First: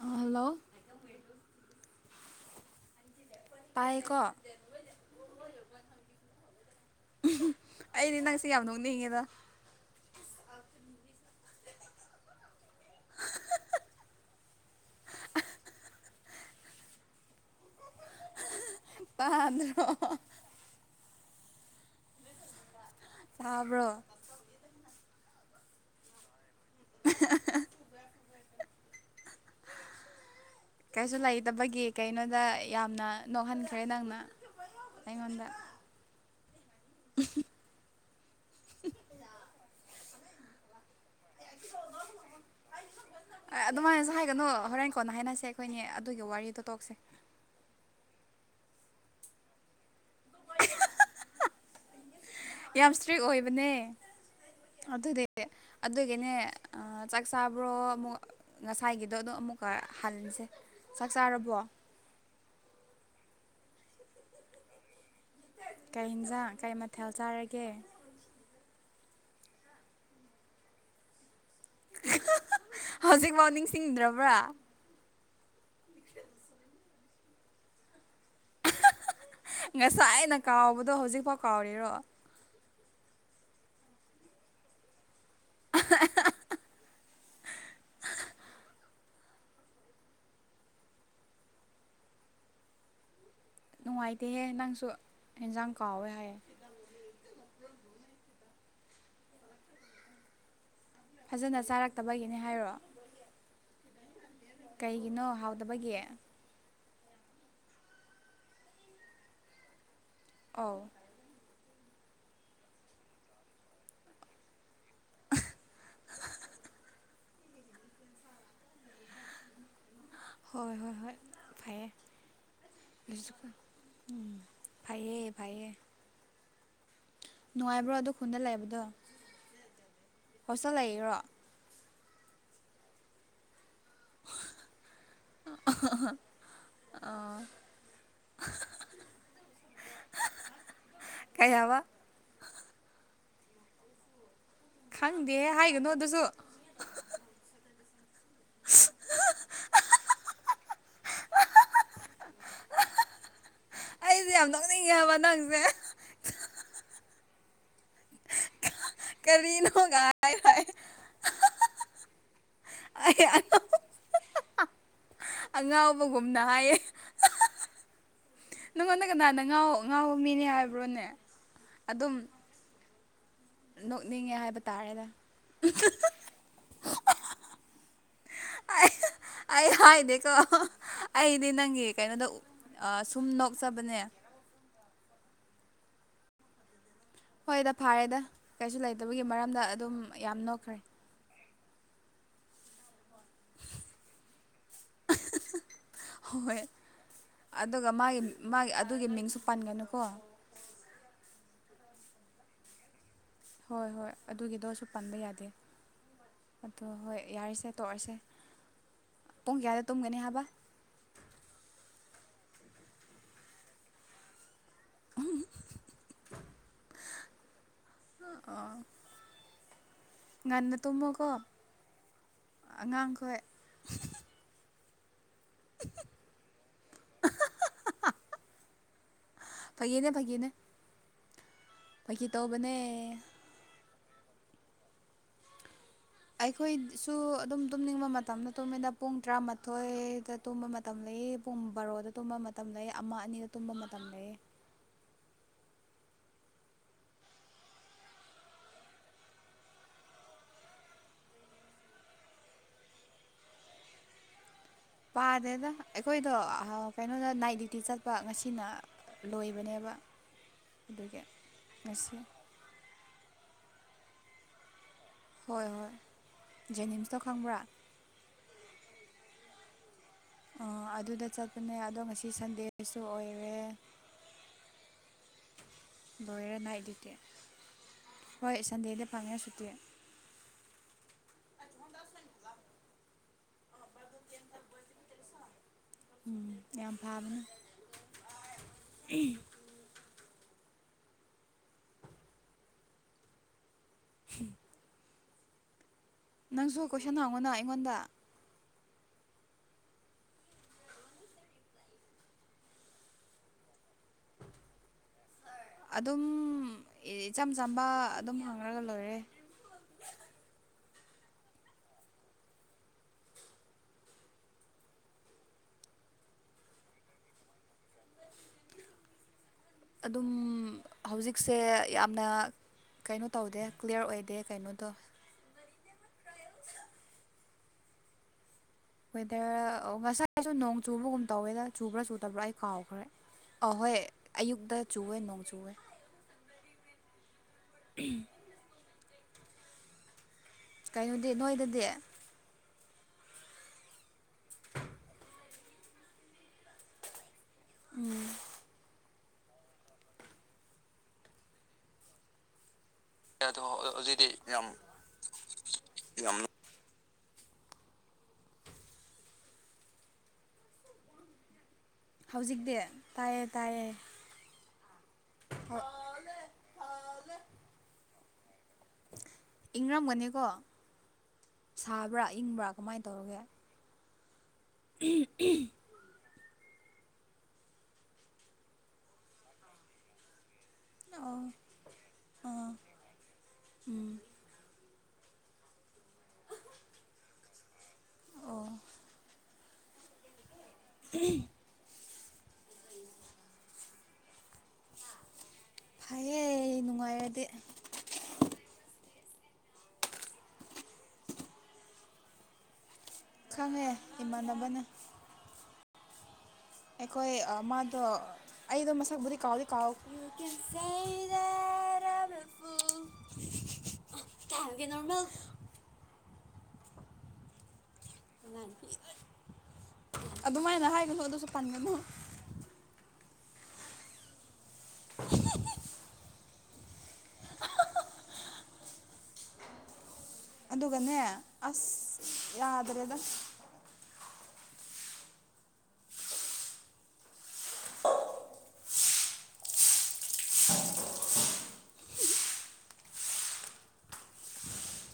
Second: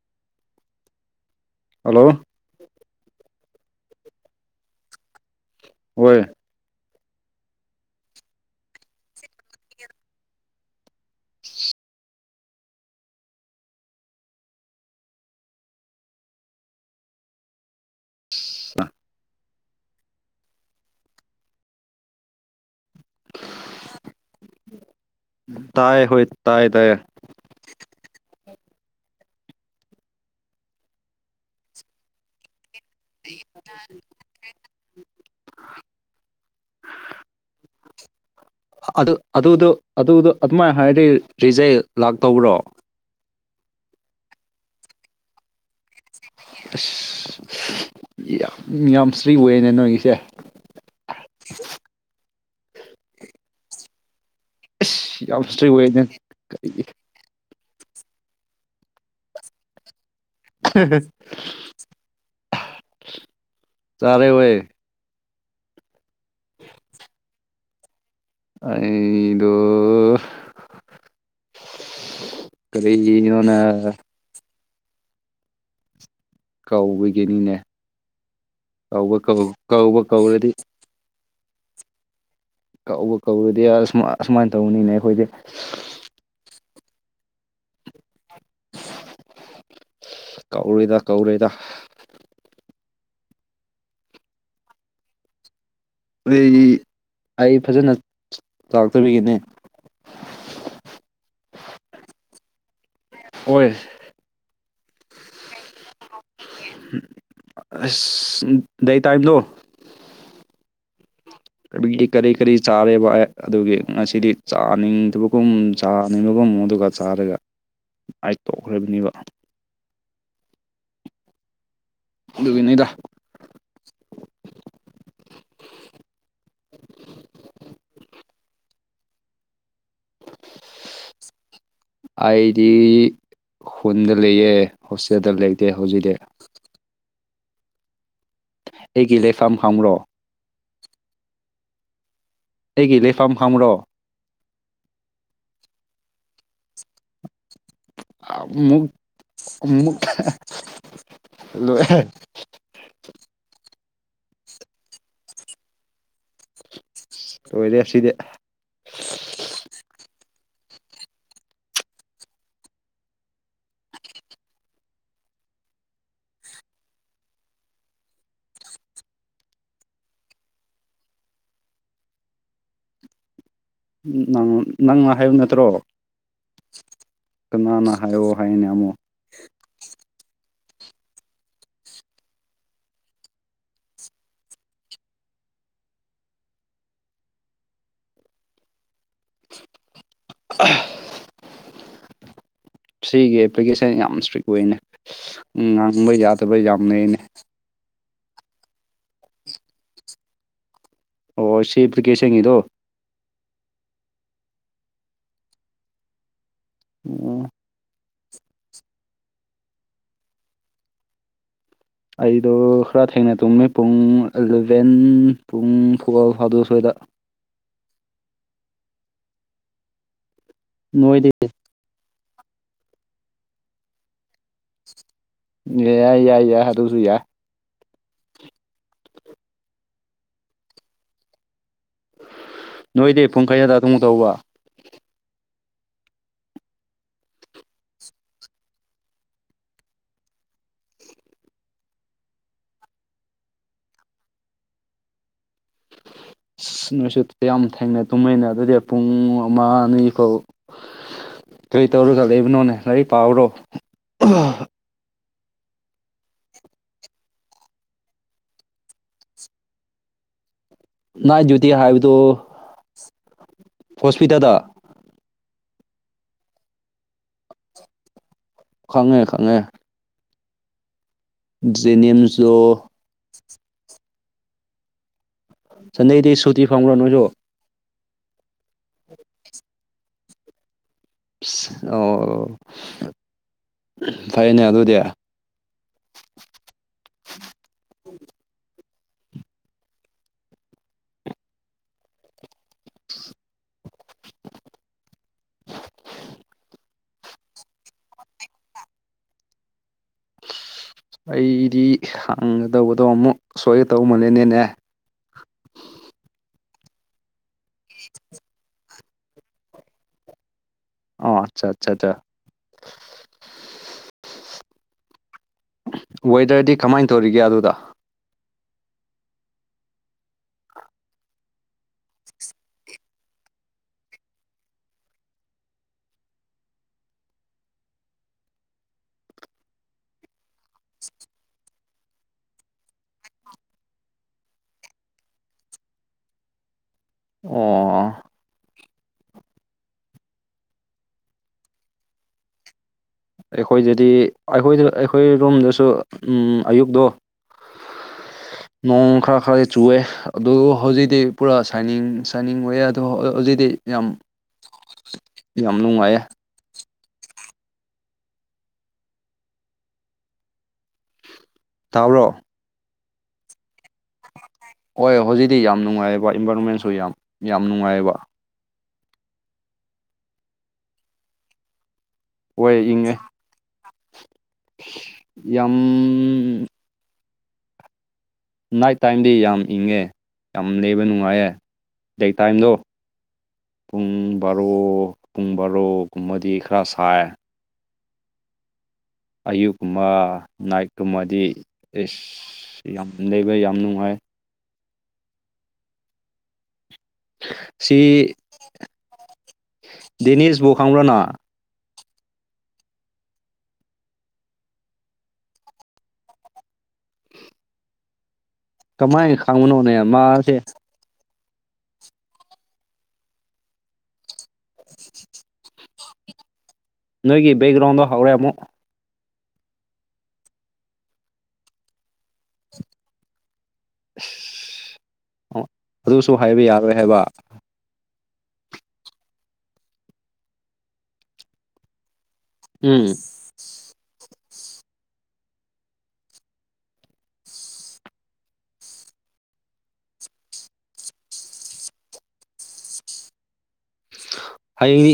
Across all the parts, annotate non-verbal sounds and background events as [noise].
hello hello ꯄꯀ ꯍꯣꯏ ꯑꯩꯗꯤ ꯅꯪꯁꯦ ꯌꯥꯝ ꯅꯣꯛꯅꯤꯡꯉꯦꯗ ꯇꯥꯗ꯭ꯔꯣ ꯇꯥꯕ꯭ꯔꯣ ꯇꯥꯏ ꯍꯣꯏ ꯇꯥꯏꯌꯦ ꯇꯌꯦ [inaudible] ꯀꯩꯁꯨ ꯂꯩꯇꯕꯒꯤ ꯀꯩꯅꯣꯗ ꯌꯥꯝꯅ ꯅꯣꯛꯍꯟꯈ꯭ꯔꯦ ꯅꯪꯅ ꯑꯩꯉꯣꯟꯗ ꯑ ꯑ ꯑꯗꯨ ꯑꯗꯨꯗ ꯃꯥ ꯍꯥꯏꯗꯤ ꯑꯗꯨꯃꯥꯏꯅꯁꯨ ꯍꯥꯏꯒꯅꯨ ꯍꯣꯔꯦꯟ ꯀꯣꯟꯅ ꯍꯥꯏꯅꯁꯦ ꯑꯩꯈꯣꯏꯅꯦ ꯑꯗꯨꯒꯤ ꯋꯥꯔꯤꯗꯣ ꯇꯣꯛꯁꯦ ꯑꯁ ꯌꯥꯝ ꯌꯥꯝ ꯁ꯭ꯔꯤ ꯑꯣꯏꯅꯦ ꯅꯣꯏꯒꯤꯁꯦ ꯌꯥꯝ ꯏꯁꯇ꯭ꯔꯤꯛ ꯑꯣꯏꯕꯅꯦ ꯑꯗꯨꯗꯤ ꯑꯁ ꯌꯥꯝ ꯏꯁꯇ꯭ꯔꯤ ꯑꯣꯏꯅꯦ ꯑꯗꯨꯒꯤꯅꯦ ꯆꯥꯛ ꯆꯥꯕ꯭ꯔꯣ ꯑꯃꯨꯛ ꯉꯁꯥꯏꯒꯤꯗꯣ ꯑꯗꯣ ꯑꯃꯨꯛꯀ ꯍꯟꯁꯦ ꯇꯥꯔꯦ ꯑꯣꯏꯋꯦ ꯀꯩ ꯍꯤꯟꯖꯥꯛ ꯀꯩ ꯃꯊꯦꯜ ꯆꯥꯔꯒꯦ ꯑꯩꯗꯣ ꯀꯔꯤꯔꯤꯅ ꯈꯕ꯭ꯔꯥ ꯀꯥꯎꯕꯒꯤꯅꯤꯅꯦ ꯀꯥꯎꯕ ꯉꯁꯥꯏ ꯑꯩꯅ ꯀꯥꯎꯕꯗꯣ ꯍꯧꯖꯤꯛꯐꯥꯎ ꯀꯥꯎꯔꯤꯔꯣ ꯀ ꯀꯧꯔꯨꯗꯤ ꯑꯁꯨꯃꯥꯏꯅ ꯇꯧꯕꯅꯤꯅꯦ ꯑꯩꯈꯣꯏꯗꯤ [inaudible] ꯀꯧꯔꯣꯏꯗ ꯀꯧꯔꯣꯏꯗ ꯅꯨꯡꯉꯥꯏꯇꯦꯍꯦ ꯅꯪꯁꯨ ꯏꯟꯖꯥꯡ ꯀꯥꯎꯋꯦ ꯍꯥꯏꯌꯦ ꯑꯩ ꯑꯩ ꯐꯖꯅ ꯆꯥꯎꯔꯛꯇꯕꯤꯒꯤꯅꯦ ꯐꯖꯅ ꯆꯥꯔꯛꯇꯕꯒꯤꯅꯦ ꯍꯥꯏꯔꯛꯑꯣ ꯍꯣꯏ ꯀꯩꯒꯤꯅꯣ ꯍꯥꯎꯗꯕꯒꯤ ꯑꯁ ꯗꯏ ꯇꯥꯏꯝꯗꯣ ꯑꯥꯎ ꯒꯤ ꯀꯔꯤ ꯀꯔꯤ ꯆꯥꯔꯦꯕ ꯑꯗꯨꯒꯤ ꯉꯁꯤꯗꯤ ꯆꯥꯅꯤꯡꯗꯕꯒꯨꯝ ꯆꯥꯅꯤꯡꯕꯒꯨꯝ ꯑꯗꯨꯒ ꯆꯥꯔꯒ ꯑꯥꯏ ꯇꯣꯛꯈ꯭ꯔꯕꯅꯦꯕ ꯍꯣꯏ ꯍꯣꯏ ꯍꯣꯏ ꯐꯩꯌꯦ ꯑꯗꯨꯒꯤ ꯅꯣꯏꯗ ꯎꯝ ꯐꯩꯌꯦ ꯐꯩꯌꯦ ꯅꯨꯡꯉꯥꯏꯕ꯭ꯔꯣ ꯑꯗꯨ ꯈꯨꯟꯗ ꯂꯩꯕꯗꯣ ꯍꯣꯁꯇꯦꯜ ꯂꯩꯔꯣ ꯑꯩꯗꯤ ꯈꯨꯟꯗ ꯂꯩꯌꯦ ꯍꯣꯁꯇꯦꯜꯗ ꯂꯩꯇꯦ ꯍꯧꯖꯤꯛꯇꯤ ꯑꯥ ꯑꯩꯒꯤ ꯂꯩꯐꯝ ꯈꯪ꯭ꯔꯣ ꯀꯩ ꯍꯥꯏꯕ ꯑꯩꯒꯤꯂꯤ ꯂꯩꯐꯥꯝ ꯍꯪꯕ꯭ꯔꯣ ꯈꯪꯗꯦ ꯍꯥꯏꯒꯅꯣ ꯑꯗꯨꯁꯨ [unintelligible] ꯑꯗꯨꯅꯤ ꯌꯥꯝ ꯅꯣꯛꯅꯤꯡꯉꯦ ꯍꯥꯏꯕ ꯅꯪꯁꯦ ꯑꯣꯏꯔꯦ ꯁꯤꯗꯤ ꯀꯔꯤꯅꯣꯒꯥꯏ ꯍꯥꯏ [unintelligible] ꯑ [unintelligible] ꯑꯉꯥꯎꯕꯒꯨꯝꯅ ꯍꯥꯏꯌꯦ ꯅꯪꯉꯣꯟꯗ ꯀꯅꯥꯅ ꯉꯥꯎ ꯉꯥꯎꯕ ꯃꯤꯅꯦ ꯍꯥꯏꯕ꯭ꯔꯣꯅꯦ ꯑꯗꯨꯝ ꯅꯣꯛꯅꯤꯡꯉꯦ ꯅꯪ ꯍꯥꯏꯕ ꯇꯥꯔꯦꯗ ꯅꯪꯅ ꯍꯥꯏꯌꯨ ꯅꯠꯇ꯭ꯔꯣ ꯀꯅꯥꯅ ꯍꯥꯏꯌꯣ ꯍꯥꯏꯅꯦ ꯑ ꯑꯃꯨꯛ [unintelligible] ꯑꯩ ꯍꯥꯏꯗꯦꯀꯣ ꯑꯩꯗꯤ ꯅꯪꯒꯤ ꯀꯩꯅꯣꯗ ꯁꯨꯝ ꯅꯣꯛꯆꯕꯅꯦ ꯍꯣꯏꯗ ꯐꯥꯔꯦꯗ ꯀꯩꯁꯨ ꯂꯩꯇꯕꯒꯤ ꯃꯔꯝꯗ ꯑꯗꯨꯝ ꯌꯥꯝ ꯅꯣꯛꯈ꯭ꯔꯦ ꯁꯤꯒꯤ ꯑꯦꯄ꯭ꯂꯤꯀꯦꯁꯟ ꯌꯥꯝ ꯏꯁꯇ꯭ꯔꯤꯛ ꯑꯣꯏꯅꯦ ꯉꯥꯡꯕ ꯌꯥꯗꯕ ꯍꯣꯏ ꯌꯥꯝ ꯂꯩꯅꯦ ꯑꯗꯨꯒ ꯃꯥꯒꯤ ꯃꯥꯒꯤ ꯑꯗꯨꯒꯤ ꯃꯤꯡꯁꯨ ꯄꯟꯒꯅꯨꯀꯣ ꯑꯣ ꯁꯤ ꯑꯄ꯭ꯂꯤꯀꯦꯁꯉꯤꯗꯣ ꯍꯣꯏ ꯍꯣꯏ ꯑꯗꯨꯒꯤꯗꯣꯁꯨ ꯄꯟꯕ ꯌꯥꯗꯦ ꯑꯗꯣ ꯍꯣꯏ ꯎꯝ ꯌꯥꯔꯤꯁꯦ ꯇꯣꯛꯑꯁꯦ ꯄꯨꯡ ꯀꯌꯥꯗ ꯇꯨꯝꯒꯅꯤ ꯍꯥꯏꯕ ꯑꯩꯗꯣ ꯈꯔ ꯊꯦꯡꯅ ꯇꯨꯝꯃꯤ ꯄꯨꯡ ꯚꯦꯟ ꯄꯨꯡ ꯐꯕꯜ ꯐꯥꯗꯣꯛ ꯁ꯭ꯋꯥꯗ ꯑꯥ ꯉꯟꯅ ꯇꯨꯝꯃꯣꯀꯣ ꯅꯣꯏꯗꯤ ꯑꯉꯥꯡꯈꯣꯏ ꯑꯦ ꯌꯥꯏ ꯌꯥꯏ ꯌꯥꯏ ꯍꯥꯏ ꯑꯗꯨꯁꯨ ꯌꯥ ꯐꯒꯤꯅꯦ ꯐꯒꯤꯅꯦ ꯐꯒꯤ ꯇꯧꯕꯅꯦ ꯅꯣꯏꯗꯤ ꯄꯨꯡ ꯀꯩꯌꯥꯗ ꯑꯗꯨꯝ ꯇꯧꯕ ꯑꯩꯈꯣꯏꯁꯨ ꯑꯗꯨꯝ ꯇꯨꯝꯅꯤꯡꯕ ꯃꯇꯝꯗ ꯇꯨꯝꯃꯤꯗ ꯄꯨꯡ ꯇꯔꯥꯃꯥꯊꯣꯏꯗ ꯇꯨꯝꯕ ꯃꯇꯝ ꯂꯩꯌꯦ ꯄꯨꯡ ꯕꯥꯔꯣꯗ ꯇꯨꯝꯕ ꯃꯇꯝ ꯂꯩ ꯑꯃ ꯑꯅꯤꯗ ꯇꯨꯝꯕ ꯃꯇꯝ ꯂꯩꯌꯦ [inaudible] ꯑꯁ ꯅꯣꯏꯁꯨ ꯌꯥꯝ ꯊꯦꯡꯅꯩ ꯇꯨꯝꯍꯩꯅ ꯑꯗꯨꯗꯤ ꯄꯨꯡ ꯑꯃ ꯑꯅꯤ ꯐꯥꯎ ꯀꯔꯤ ꯇꯧꯔꯨ ꯂꯩꯕꯅꯣꯕꯅꯣꯅꯦ ꯂꯥꯏꯔꯤꯛ ꯄꯥꯕꯔꯣ ꯄꯥꯗꯦꯗ ꯑꯩꯈꯣꯏꯗꯣ ꯀꯩꯅꯣꯗ ꯅꯥꯏꯠ ꯗ꯭ꯌꯨꯇꯤ ꯆꯠꯄ ꯉꯁꯤꯅ ꯂꯣꯏꯕꯅꯦꯕ ꯑꯗꯨꯒꯤ ꯅꯥꯏꯠ ꯗ꯭ꯌꯨꯇꯤ ꯍꯥꯏꯕꯗꯨ ꯉꯁꯤ ꯍꯣꯁꯄꯤꯇꯥꯜꯗ ꯍꯣꯏ ꯍꯣꯏ ꯖꯦꯅꯤꯝꯁꯇꯣ ꯈꯪꯕ꯭ꯔꯥ ꯈꯪꯉꯦ ꯈꯪꯉꯦ ꯑ ꯑꯗꯨꯗ ꯆꯠ ꯖꯦꯅꯤꯌꯝꯁꯨ ꯂꯣꯏꯔꯦ ꯆꯟꯗꯦꯗꯤ ꯁꯨꯇꯤ ꯅꯥꯏꯠ ꯐꯪꯈ꯭ꯔꯣ ꯗ꯭ꯌꯨꯇꯤ ꯅꯣꯏꯁꯨ ꯍꯣꯏ ꯁꯟꯗꯦꯗ ꯐꯪꯉꯦ ꯁꯨꯇꯤ ꯑ ꯐꯩꯅꯦ ꯑꯗꯨꯗꯤ ꯎꯝ ꯌꯥꯝ ꯐꯥꯕꯅꯦ ꯍꯝ ꯅꯪꯁꯨ ꯀꯣꯏꯁꯟ ꯍꯥꯡꯉꯨꯅ ꯑꯩꯉꯣꯟꯗ ꯑꯩꯗꯤ ꯍꯥꯡꯒꯗꯧꯕꯗꯣ ꯑꯃꯨꯛ ꯁꯣꯏꯒ ꯇꯧꯃꯜꯂꯦꯅꯦꯅꯦ ꯑꯗꯨꯝ ꯏꯆꯝ ꯆꯝꯕ ꯑꯗꯨꯝ ꯍꯥꯡꯉꯒ ꯂꯣꯏꯔꯦ ꯑꯣ ꯑꯠꯆꯥ ꯑꯆꯥꯆꯥ ꯑꯆꯥ ꯋꯦꯗꯔꯗꯤ ꯀꯃꯥꯏꯅ ꯇꯧꯔꯤꯒꯦ ꯑꯗꯨꯗ ꯑꯗꯨꯝ ꯍꯧꯖꯤꯛꯁꯦ ꯌꯥꯝꯅ ꯀꯩꯅꯣ ꯇꯧꯗꯦ ꯀ꯭ꯂꯤꯌꯥꯔ ꯑꯣꯏꯗꯦ ꯀꯩꯅꯣꯗꯣ ꯋꯦꯗꯔ ꯉꯁꯥꯏꯁꯨ ꯅꯣꯡ ꯆꯨꯕꯒꯨꯝ ꯇꯧꯋꯦꯗ ꯆꯨꯕ꯭ꯔꯥ ꯆꯨꯗꯕ꯭ꯔꯥ ꯑꯩ ꯀꯥꯎꯈ꯭ꯔꯦ ꯑꯍꯣꯏ ꯑꯌꯨꯛꯇ ꯆꯨꯋꯦ ꯅꯣꯡ ꯆꯨꯋꯦ ꯎꯝ ꯎꯝ ꯀꯩꯅꯣꯗꯤ ꯅꯣꯏꯗꯗꯤ ꯑꯩꯈꯣꯏꯗꯗꯤ ꯑꯩꯈꯣꯏꯗ ꯑꯩꯈꯣꯏ ꯔꯨꯝꯗꯁꯨ ꯑꯌꯨꯛꯇꯣ ꯅꯣꯡ ꯈꯔ ꯈꯔ ꯆꯨꯋꯦ ꯑꯗꯨ ꯍꯧꯖꯤꯛꯇꯤ ꯄꯨꯔꯥ ꯁꯥꯏꯅꯤꯡ ꯁꯥꯏꯅꯤꯡ ꯑꯣꯏ ꯌꯥꯦ ꯑ ꯑꯗꯣ ꯍꯧꯖꯤꯛꯗꯤ ꯌꯥꯝ ꯍꯧꯖꯤꯛꯇꯤ ꯌꯥꯝ ꯌꯥꯝ ꯅꯨꯡꯉꯥꯏꯌꯦ ꯌꯥꯝ ꯇꯥꯔꯣ ꯍꯧꯖꯤꯛꯇꯛꯇ ꯇꯥꯏꯌꯦ ꯇꯥꯏꯌꯦ ꯍꯣꯏ ꯍꯧꯖꯤꯛꯇꯤ ꯌꯥꯝ ꯅꯨꯡꯉꯥꯏꯑꯕ ꯏꯟꯚꯥꯏꯔꯣꯟꯃꯦꯟꯁꯨ ꯌꯥꯝ ꯌꯥꯝ ꯅꯨꯡꯉꯥꯏꯑꯕ ꯏꯪꯔꯝꯒꯅꯤꯀꯣ ꯁꯥꯕ꯭ꯔꯥ ꯏꯪꯕ꯭ꯔꯥ ꯍꯣꯏ ꯀꯃꯥꯏꯅ ꯏꯪꯉꯦ ꯇꯧꯔꯒꯦ ꯌꯥꯝ ꯅꯥꯏꯠ ꯇꯥꯏꯝꯗꯤ ꯌꯥꯝ ꯏꯪꯉꯦ ꯌꯥꯝ ꯂꯩꯕ ꯑꯣ ꯅꯨꯡꯉꯥꯏꯌꯦꯦ ꯗꯩ ꯇꯥꯏꯝꯗꯣ ꯄꯨꯡ ꯕꯥꯔꯣ ꯄꯨꯡ ꯕꯥꯔꯣꯒꯨꯝꯕꯗꯤ ꯈꯔ ꯁꯥꯏ ꯑꯣ ꯑꯌꯨꯛꯀꯨꯝꯕ ꯅꯥꯏꯠꯀꯨꯝꯕꯗꯤ ꯑꯦꯁ ꯌꯥꯝ ꯂꯩꯕ ꯌꯥꯝ ꯅꯨꯡꯉꯥꯏ ꯐꯩꯌꯦ ꯅꯨꯡꯉꯥꯏꯔ ꯁꯤꯔꯤ ꯗꯦꯅꯤꯁ ꯣꯈꯪꯕ꯭ꯔꯅꯥ ꯈꯪꯉꯦ ꯏꯃꯥꯟꯅꯕꯅ ꯑꯩꯈꯣꯏ ꯃꯥꯗꯣ ꯑꯩꯗꯣ ꯀꯃꯥꯏꯅ ꯃꯁꯛꯕꯨꯗꯤ ꯀꯥꯎꯗꯤ ꯀꯥꯎ ꯈꯪꯕꯅꯣꯅꯦ ꯃꯥꯁꯦ ꯔꯄ ꯊꯦꯡꯃ ꯅꯣꯏꯒꯤꯦꯛꯒ꯭ꯔꯥꯎꯟꯗ ꯑꯗꯨꯃꯥꯏꯅ ꯍꯥꯏꯒꯅꯨ ꯑꯗꯨꯁꯨ ꯄꯟꯒꯅꯨ ꯑ ꯑꯗꯨꯁꯨ ꯍꯥꯏꯕ ꯌꯥꯔꯣꯏ ꯍꯥꯏꯕ ꯑꯗꯨꯒꯅꯦ ꯑꯁ ꯎꯝ ꯌꯥꯗ꯭ꯔꯦꯗ ꯍꯌꯦꯡ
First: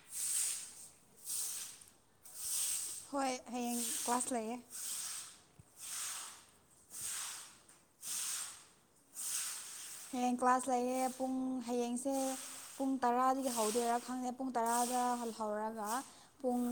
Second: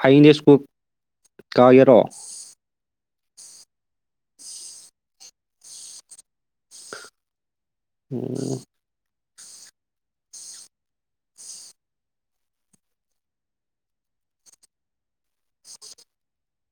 ꯍꯌꯦꯡꯅꯦ ꯁ꯭ꯀꯨꯜ ꯀꯥꯒꯦꯔꯣ ꯍꯣꯏ ꯍꯌꯦꯡ ꯀ꯭ꯂꯥꯁ ꯂꯩꯌꯦ ꯎꯝ ꯍꯌꯦꯡ ꯀ꯭ꯂꯥꯁ ꯂꯩꯌꯦ ꯄꯨꯡ ꯍꯌꯦꯡꯁꯦ ꯄꯨꯡ ꯇꯔꯥꯗꯒꯤ ꯍꯧꯗꯣꯏꯔꯥ ꯈꯪꯗꯦ ꯄꯨꯡ ꯇꯔꯥꯗ ꯍꯜꯍꯧꯔꯒ ꯄꯨꯡ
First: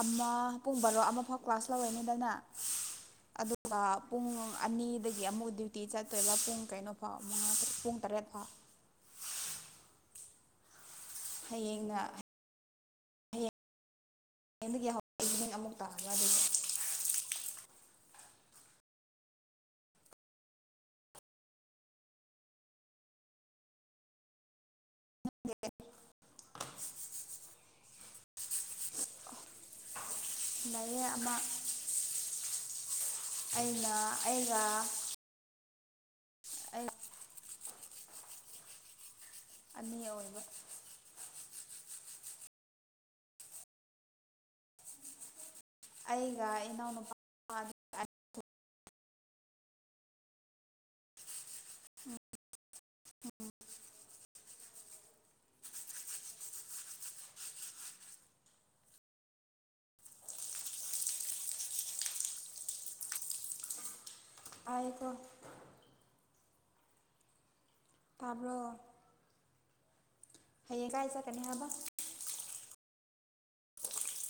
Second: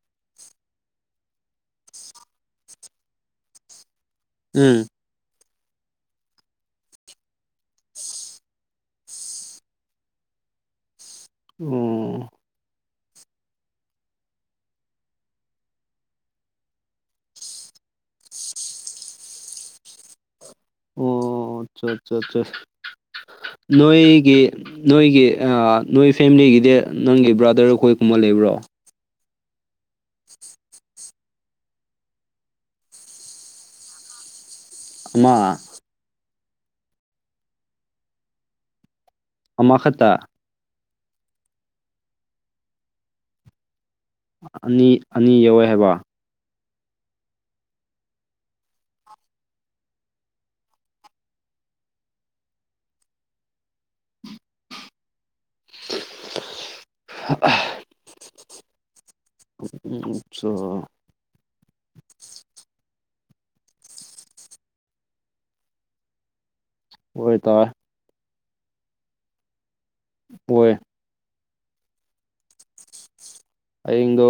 ꯑꯃ ꯄꯨꯡ ꯕꯥꯔꯣ ꯑꯃꯐꯥꯎ ꯀ꯭ꯂꯥꯁ ꯂꯧꯔꯦꯅꯤꯗꯅ ꯑꯗꯨ ꯄ ꯄꯨꯡ ꯑꯅꯤꯗꯒꯤ ꯑꯃꯨꯛ ꯗ꯭ꯌꯨꯇꯤ ꯆꯠ ꯇꯣꯏꯂꯥ ꯄꯨꯡ ꯀꯩꯅꯣ ꯐꯥꯎ ꯃꯉꯥ ꯄꯨꯡ ꯇꯔꯦꯠ ꯐꯥꯎ ꯍꯌꯦꯡꯅ ꯎꯝ ꯑꯣ ꯍꯦꯟꯗꯒꯤ ꯍꯧ ꯑꯤꯕꯤꯅꯤꯡ ꯑꯃꯨꯛ ꯇꯥꯒꯔꯗꯤ ꯑꯣ ꯆꯣ ꯆꯣ ꯆꯣ ꯅꯣꯏꯒꯤ ꯅꯣꯏꯒꯤ ꯅꯣꯏ ꯐꯦꯃꯤꯂꯤꯒꯤꯗꯤ ꯅꯪꯒꯤ ꯕ꯭ꯔꯥꯗꯔ ꯈꯣꯏ ꯀꯨꯝꯕ ꯂꯩꯕ꯭ꯔꯣ ꯂꯩꯌꯦ ꯑꯃ ꯑꯩꯅ ꯑꯩꯒ ꯑꯃ ꯑꯩ ꯑꯅꯤ ꯑꯃꯈꯛꯇ ꯑꯣꯏꯕ ꯑꯅꯤ ꯑꯅꯤ ꯌꯧꯋꯦ ꯍꯥꯏꯕ ꯑꯩꯒ ꯏꯅꯥꯎꯅꯨꯄꯥ [unintelligible] ꯍꯑ [unintelligible] ꯆꯥ ꯑꯥꯏꯌꯦꯀꯣ ꯑꯣꯏꯇꯣꯋꯦ ꯇꯥꯕ꯭ꯔꯣ ꯍꯣꯏ ꯍꯌꯦꯡ ꯀꯥꯏ ꯆꯠꯀꯅꯤ ꯍꯥꯏꯕ ꯑꯩꯏꯪꯗꯣ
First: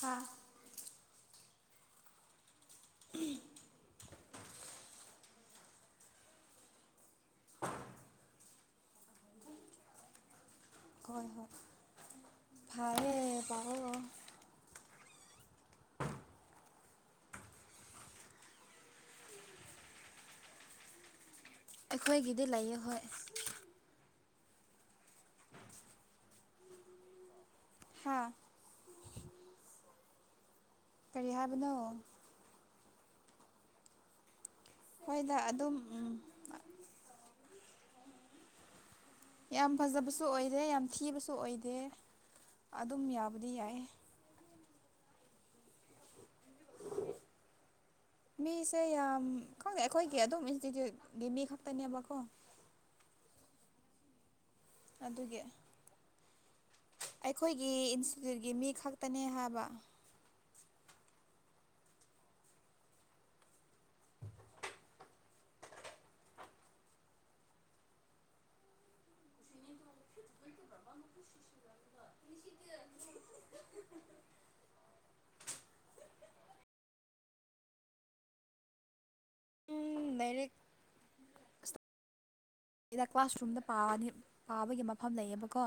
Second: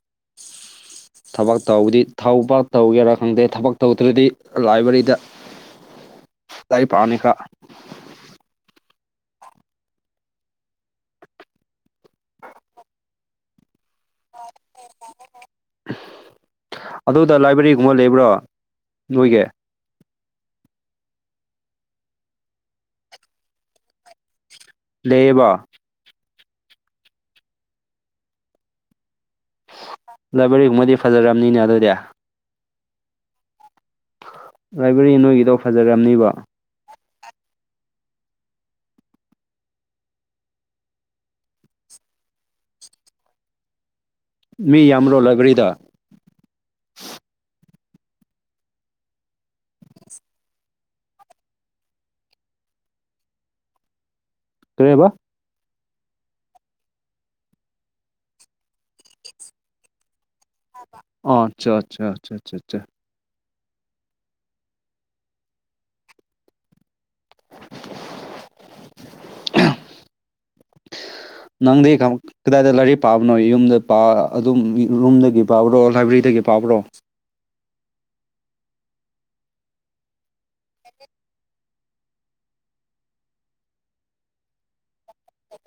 ꯍꯥꯥ ꯊꯕꯛ ꯇꯧꯕꯗꯤ ꯊꯧꯕ ꯇꯧꯒꯦꯔꯥ ꯈꯪꯗꯦ ꯊꯕꯛ ꯇꯧꯗ꯭ꯔꯗꯤ ꯂꯥꯏꯕ꯭ꯔꯦꯔꯤꯗ ꯂꯥꯏ ꯔꯤꯛ ꯄꯥꯕꯅꯤꯀꯥ ꯍꯣꯏ ꯍꯣꯏ ꯐꯔꯦ ꯄꯥꯍꯣꯍꯣ ꯑꯗꯨꯗ ꯂꯥꯏꯕ꯭ꯔꯦꯔꯤꯒꯨꯝꯕ ꯂꯩꯕ꯭ꯔꯣ ꯅꯣꯏꯒꯤ ꯑꯩꯈꯣꯏꯒꯤꯗꯤ ꯂꯩꯌꯦ ꯍꯣꯏ ꯂꯩꯌꯦꯕ ꯍꯥꯥ ꯂꯥꯏꯕ꯭ꯔꯦꯔꯤꯒꯨꯝꯕꯗꯤ ꯀꯔꯤ ꯐꯖꯔꯕꯅꯤꯅꯦ ꯍꯥꯏꯕꯅꯣ ꯑꯗꯨꯗꯤ ꯂꯥꯏꯕ꯭ꯔꯦꯔꯤ ꯍꯣꯏꯗ ꯅꯣꯏꯒꯤꯗꯣ ꯑꯗꯨꯝ ꯎꯝ ꯐꯖꯔꯝꯅꯤꯕ ꯌꯥꯝ ꯐꯖꯕꯁꯨ ꯑꯣꯏꯗꯦ ꯌꯥꯝ ꯊꯤꯕꯁꯨ ꯑꯣꯏꯗꯦ ꯑꯗꯨꯝ ꯌꯥꯕꯨꯗꯤ ꯌꯥꯏꯌꯦ ꯃꯤ ꯌꯥꯝꯔꯣ ꯂꯥꯏꯕꯦꯔꯤꯗ ꯃꯤꯁꯦ ꯌꯥꯝ ꯈꯪꯗꯦ ꯑꯩꯈꯣꯏꯒꯤ ꯑꯗꯨꯝ ꯏꯟꯁꯇꯤꯇ꯭ꯌꯨꯠꯀꯤ ꯃꯤ ꯈꯛꯇꯅꯦꯕꯀꯣ ꯀꯔꯤꯕ ꯑꯗꯨꯒꯤ ꯑꯩꯈꯣꯏꯒꯤ ꯏꯟꯁꯇꯤꯇ꯭ꯌꯨꯠꯀꯤ ꯃꯤ ꯈꯛꯇꯅꯦ ꯍꯥꯏꯕ ꯍꯥꯏꯕ ꯑꯆꯥ ꯑꯆꯥ ꯑꯆꯥꯆꯥ [inaudible] ꯅꯪꯗꯤ ꯀꯝ ꯀꯗꯥꯏꯗ ꯂꯥꯏꯔꯤꯛ ꯄꯥꯕꯅꯣ ꯌꯨꯝꯗ ꯄ ꯑꯗꯨꯝ ꯔꯨꯝꯗꯒꯤ ꯄꯥꯕ꯭ꯔꯣ ꯂꯥꯏꯕ꯭ꯔꯦꯔꯤꯗꯒꯤ ꯄꯥꯕ꯭ꯔꯣ ꯎꯝ ꯅꯩꯏꯔꯦꯛ ꯏꯗ ꯀ꯭ꯂꯥꯁꯔꯨꯝꯗ ꯄꯥꯅꯤ ꯄꯥꯕꯒꯤ ꯃꯐꯝ ꯂꯩꯌꯦꯕꯀꯣ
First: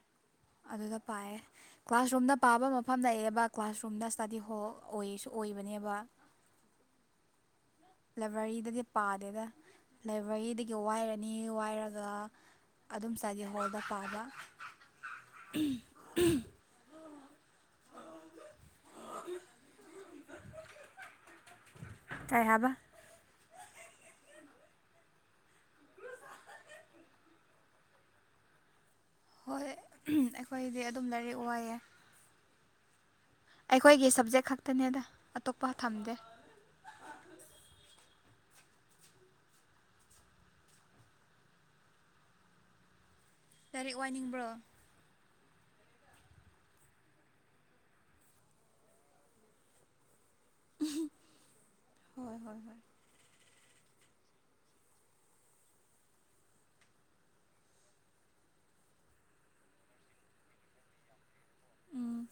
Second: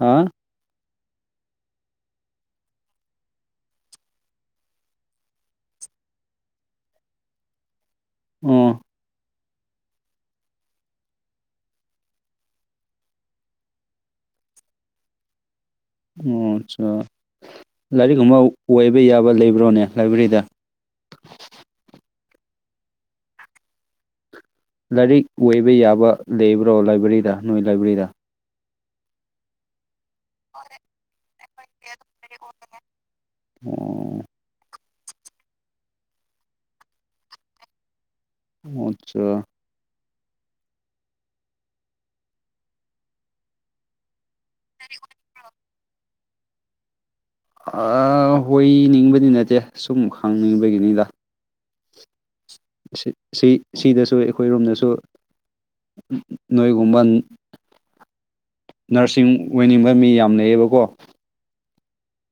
ꯍꯥꯥ ꯑꯗꯨꯗ ꯄꯥꯏꯌꯦ ꯀ꯭ꯂꯥꯁꯔꯨꯝꯗ ꯄꯥꯕ ꯃꯐꯝ ꯂꯩꯌꯦꯕ ꯀ꯭ꯂꯥꯁꯔꯨꯝꯗ ꯁ꯭ꯇꯗꯤ ꯍꯣꯜ ꯑꯣꯏꯁꯨ ꯑꯣꯏꯑꯦꯕ ꯑꯣ ꯂꯥꯏꯕ꯭ꯔꯦꯔꯤꯗꯗꯤ ꯄꯥꯗꯦꯗ ꯂꯥꯏꯕ꯭ꯔꯦꯔꯤꯗꯒꯤ ꯋꯥꯏꯔꯅꯤ ꯋꯥꯏꯔꯒ ꯑꯗꯨꯝ ꯏꯁꯇꯗꯤ ꯍꯣꯜꯗ ꯄꯥꯕ ꯎꯝ ꯑꯣ ꯑꯠꯆꯥ ꯂꯥꯏꯔꯤꯛ ꯑꯨꯝꯕ ꯋꯥꯏꯕ ꯌꯥꯕ ꯂꯩꯕ꯭ꯔꯣꯅꯦ ꯂꯥꯏꯕ꯭ꯔꯦꯔꯤꯗ ꯀꯥꯏ ꯍꯥꯏꯕ ꯂꯥꯏꯔꯤꯛ ꯑꯣꯏꯕ ꯌꯥꯕ ꯂꯩꯕ꯭ꯔꯣ ꯂꯥꯏꯕ꯭ꯔꯦꯔꯤꯗ ꯅꯣꯏ ꯂꯥꯏꯕ꯭ꯔꯦꯔꯤꯗ ꯍꯣꯏ ꯑꯩꯈꯣꯏꯗꯤ ꯑꯗꯨꯝ ꯂꯥꯏꯔꯤꯛ ꯋꯥꯏꯑ ꯑꯩꯈꯣꯏꯒꯤ ꯑꯣ ꯁꯕꯖꯦꯛ ꯈꯛꯇꯅꯦꯗ ꯑꯇꯣꯞꯄ ꯊꯝꯗꯦ ꯑꯠꯆꯥ ꯇꯔꯤꯦꯛ ꯋꯥꯏꯅꯤꯡꯕ꯭ꯔꯣ [inaudible] ꯍꯣꯏꯅꯤꯡꯕꯗꯤ ꯅꯠꯇꯦ ꯁꯨꯝ ꯍꯪꯅꯤꯡꯕꯒꯤꯅꯤꯗ ꯍꯣꯏ ꯍꯣꯏ ꯍꯣꯏ ꯁꯤ ꯁꯤꯗꯁꯨ ꯑꯩꯈꯣꯏꯔꯣꯝꯗꯁꯨ ꯅꯣꯏꯒꯨꯝꯕ ꯅꯔꯁꯤꯡ ꯑꯣꯏꯅꯤꯡꯕ ꯃꯤ ꯌꯥꯝ ꯂꯩꯌꯦꯕꯀꯣ ꯎꯝ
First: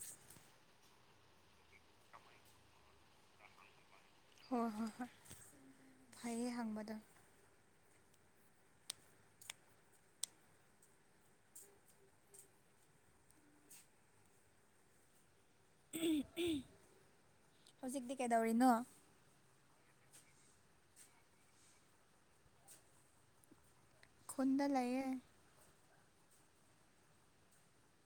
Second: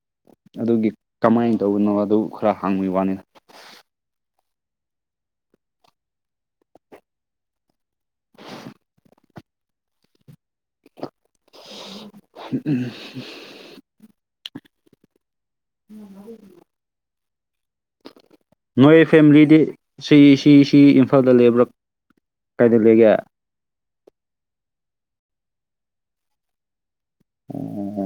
ꯑꯗꯨꯒꯤ ꯀꯃꯥꯏꯅ ꯇꯧꯕꯅꯣ ꯑꯗꯨ ꯈꯔ ꯍꯥꯡꯕꯒꯤ ꯋꯥꯅꯤꯗ ꯍꯣꯏ ꯍꯣꯏ ꯍꯣꯏ ꯐꯩꯌꯦ ꯍꯪꯕꯗꯪ ꯎꯝ ꯎꯝ ꯍꯧꯖꯤꯛꯇꯤ ꯀꯩꯗꯧꯔꯤꯅꯣ ꯅꯣꯏ ꯐꯦꯃꯤꯂꯤꯗꯤ ꯁꯤ ꯁꯤ ꯁꯤ ꯏꯝꯐꯥꯜꯗ ꯂꯩꯕ꯭ꯔꯥ ꯀꯥꯏꯗ ꯂꯩꯒꯦ ꯈꯨꯣꯟꯗ ꯂꯩꯌꯦ ꯎꯝꯝ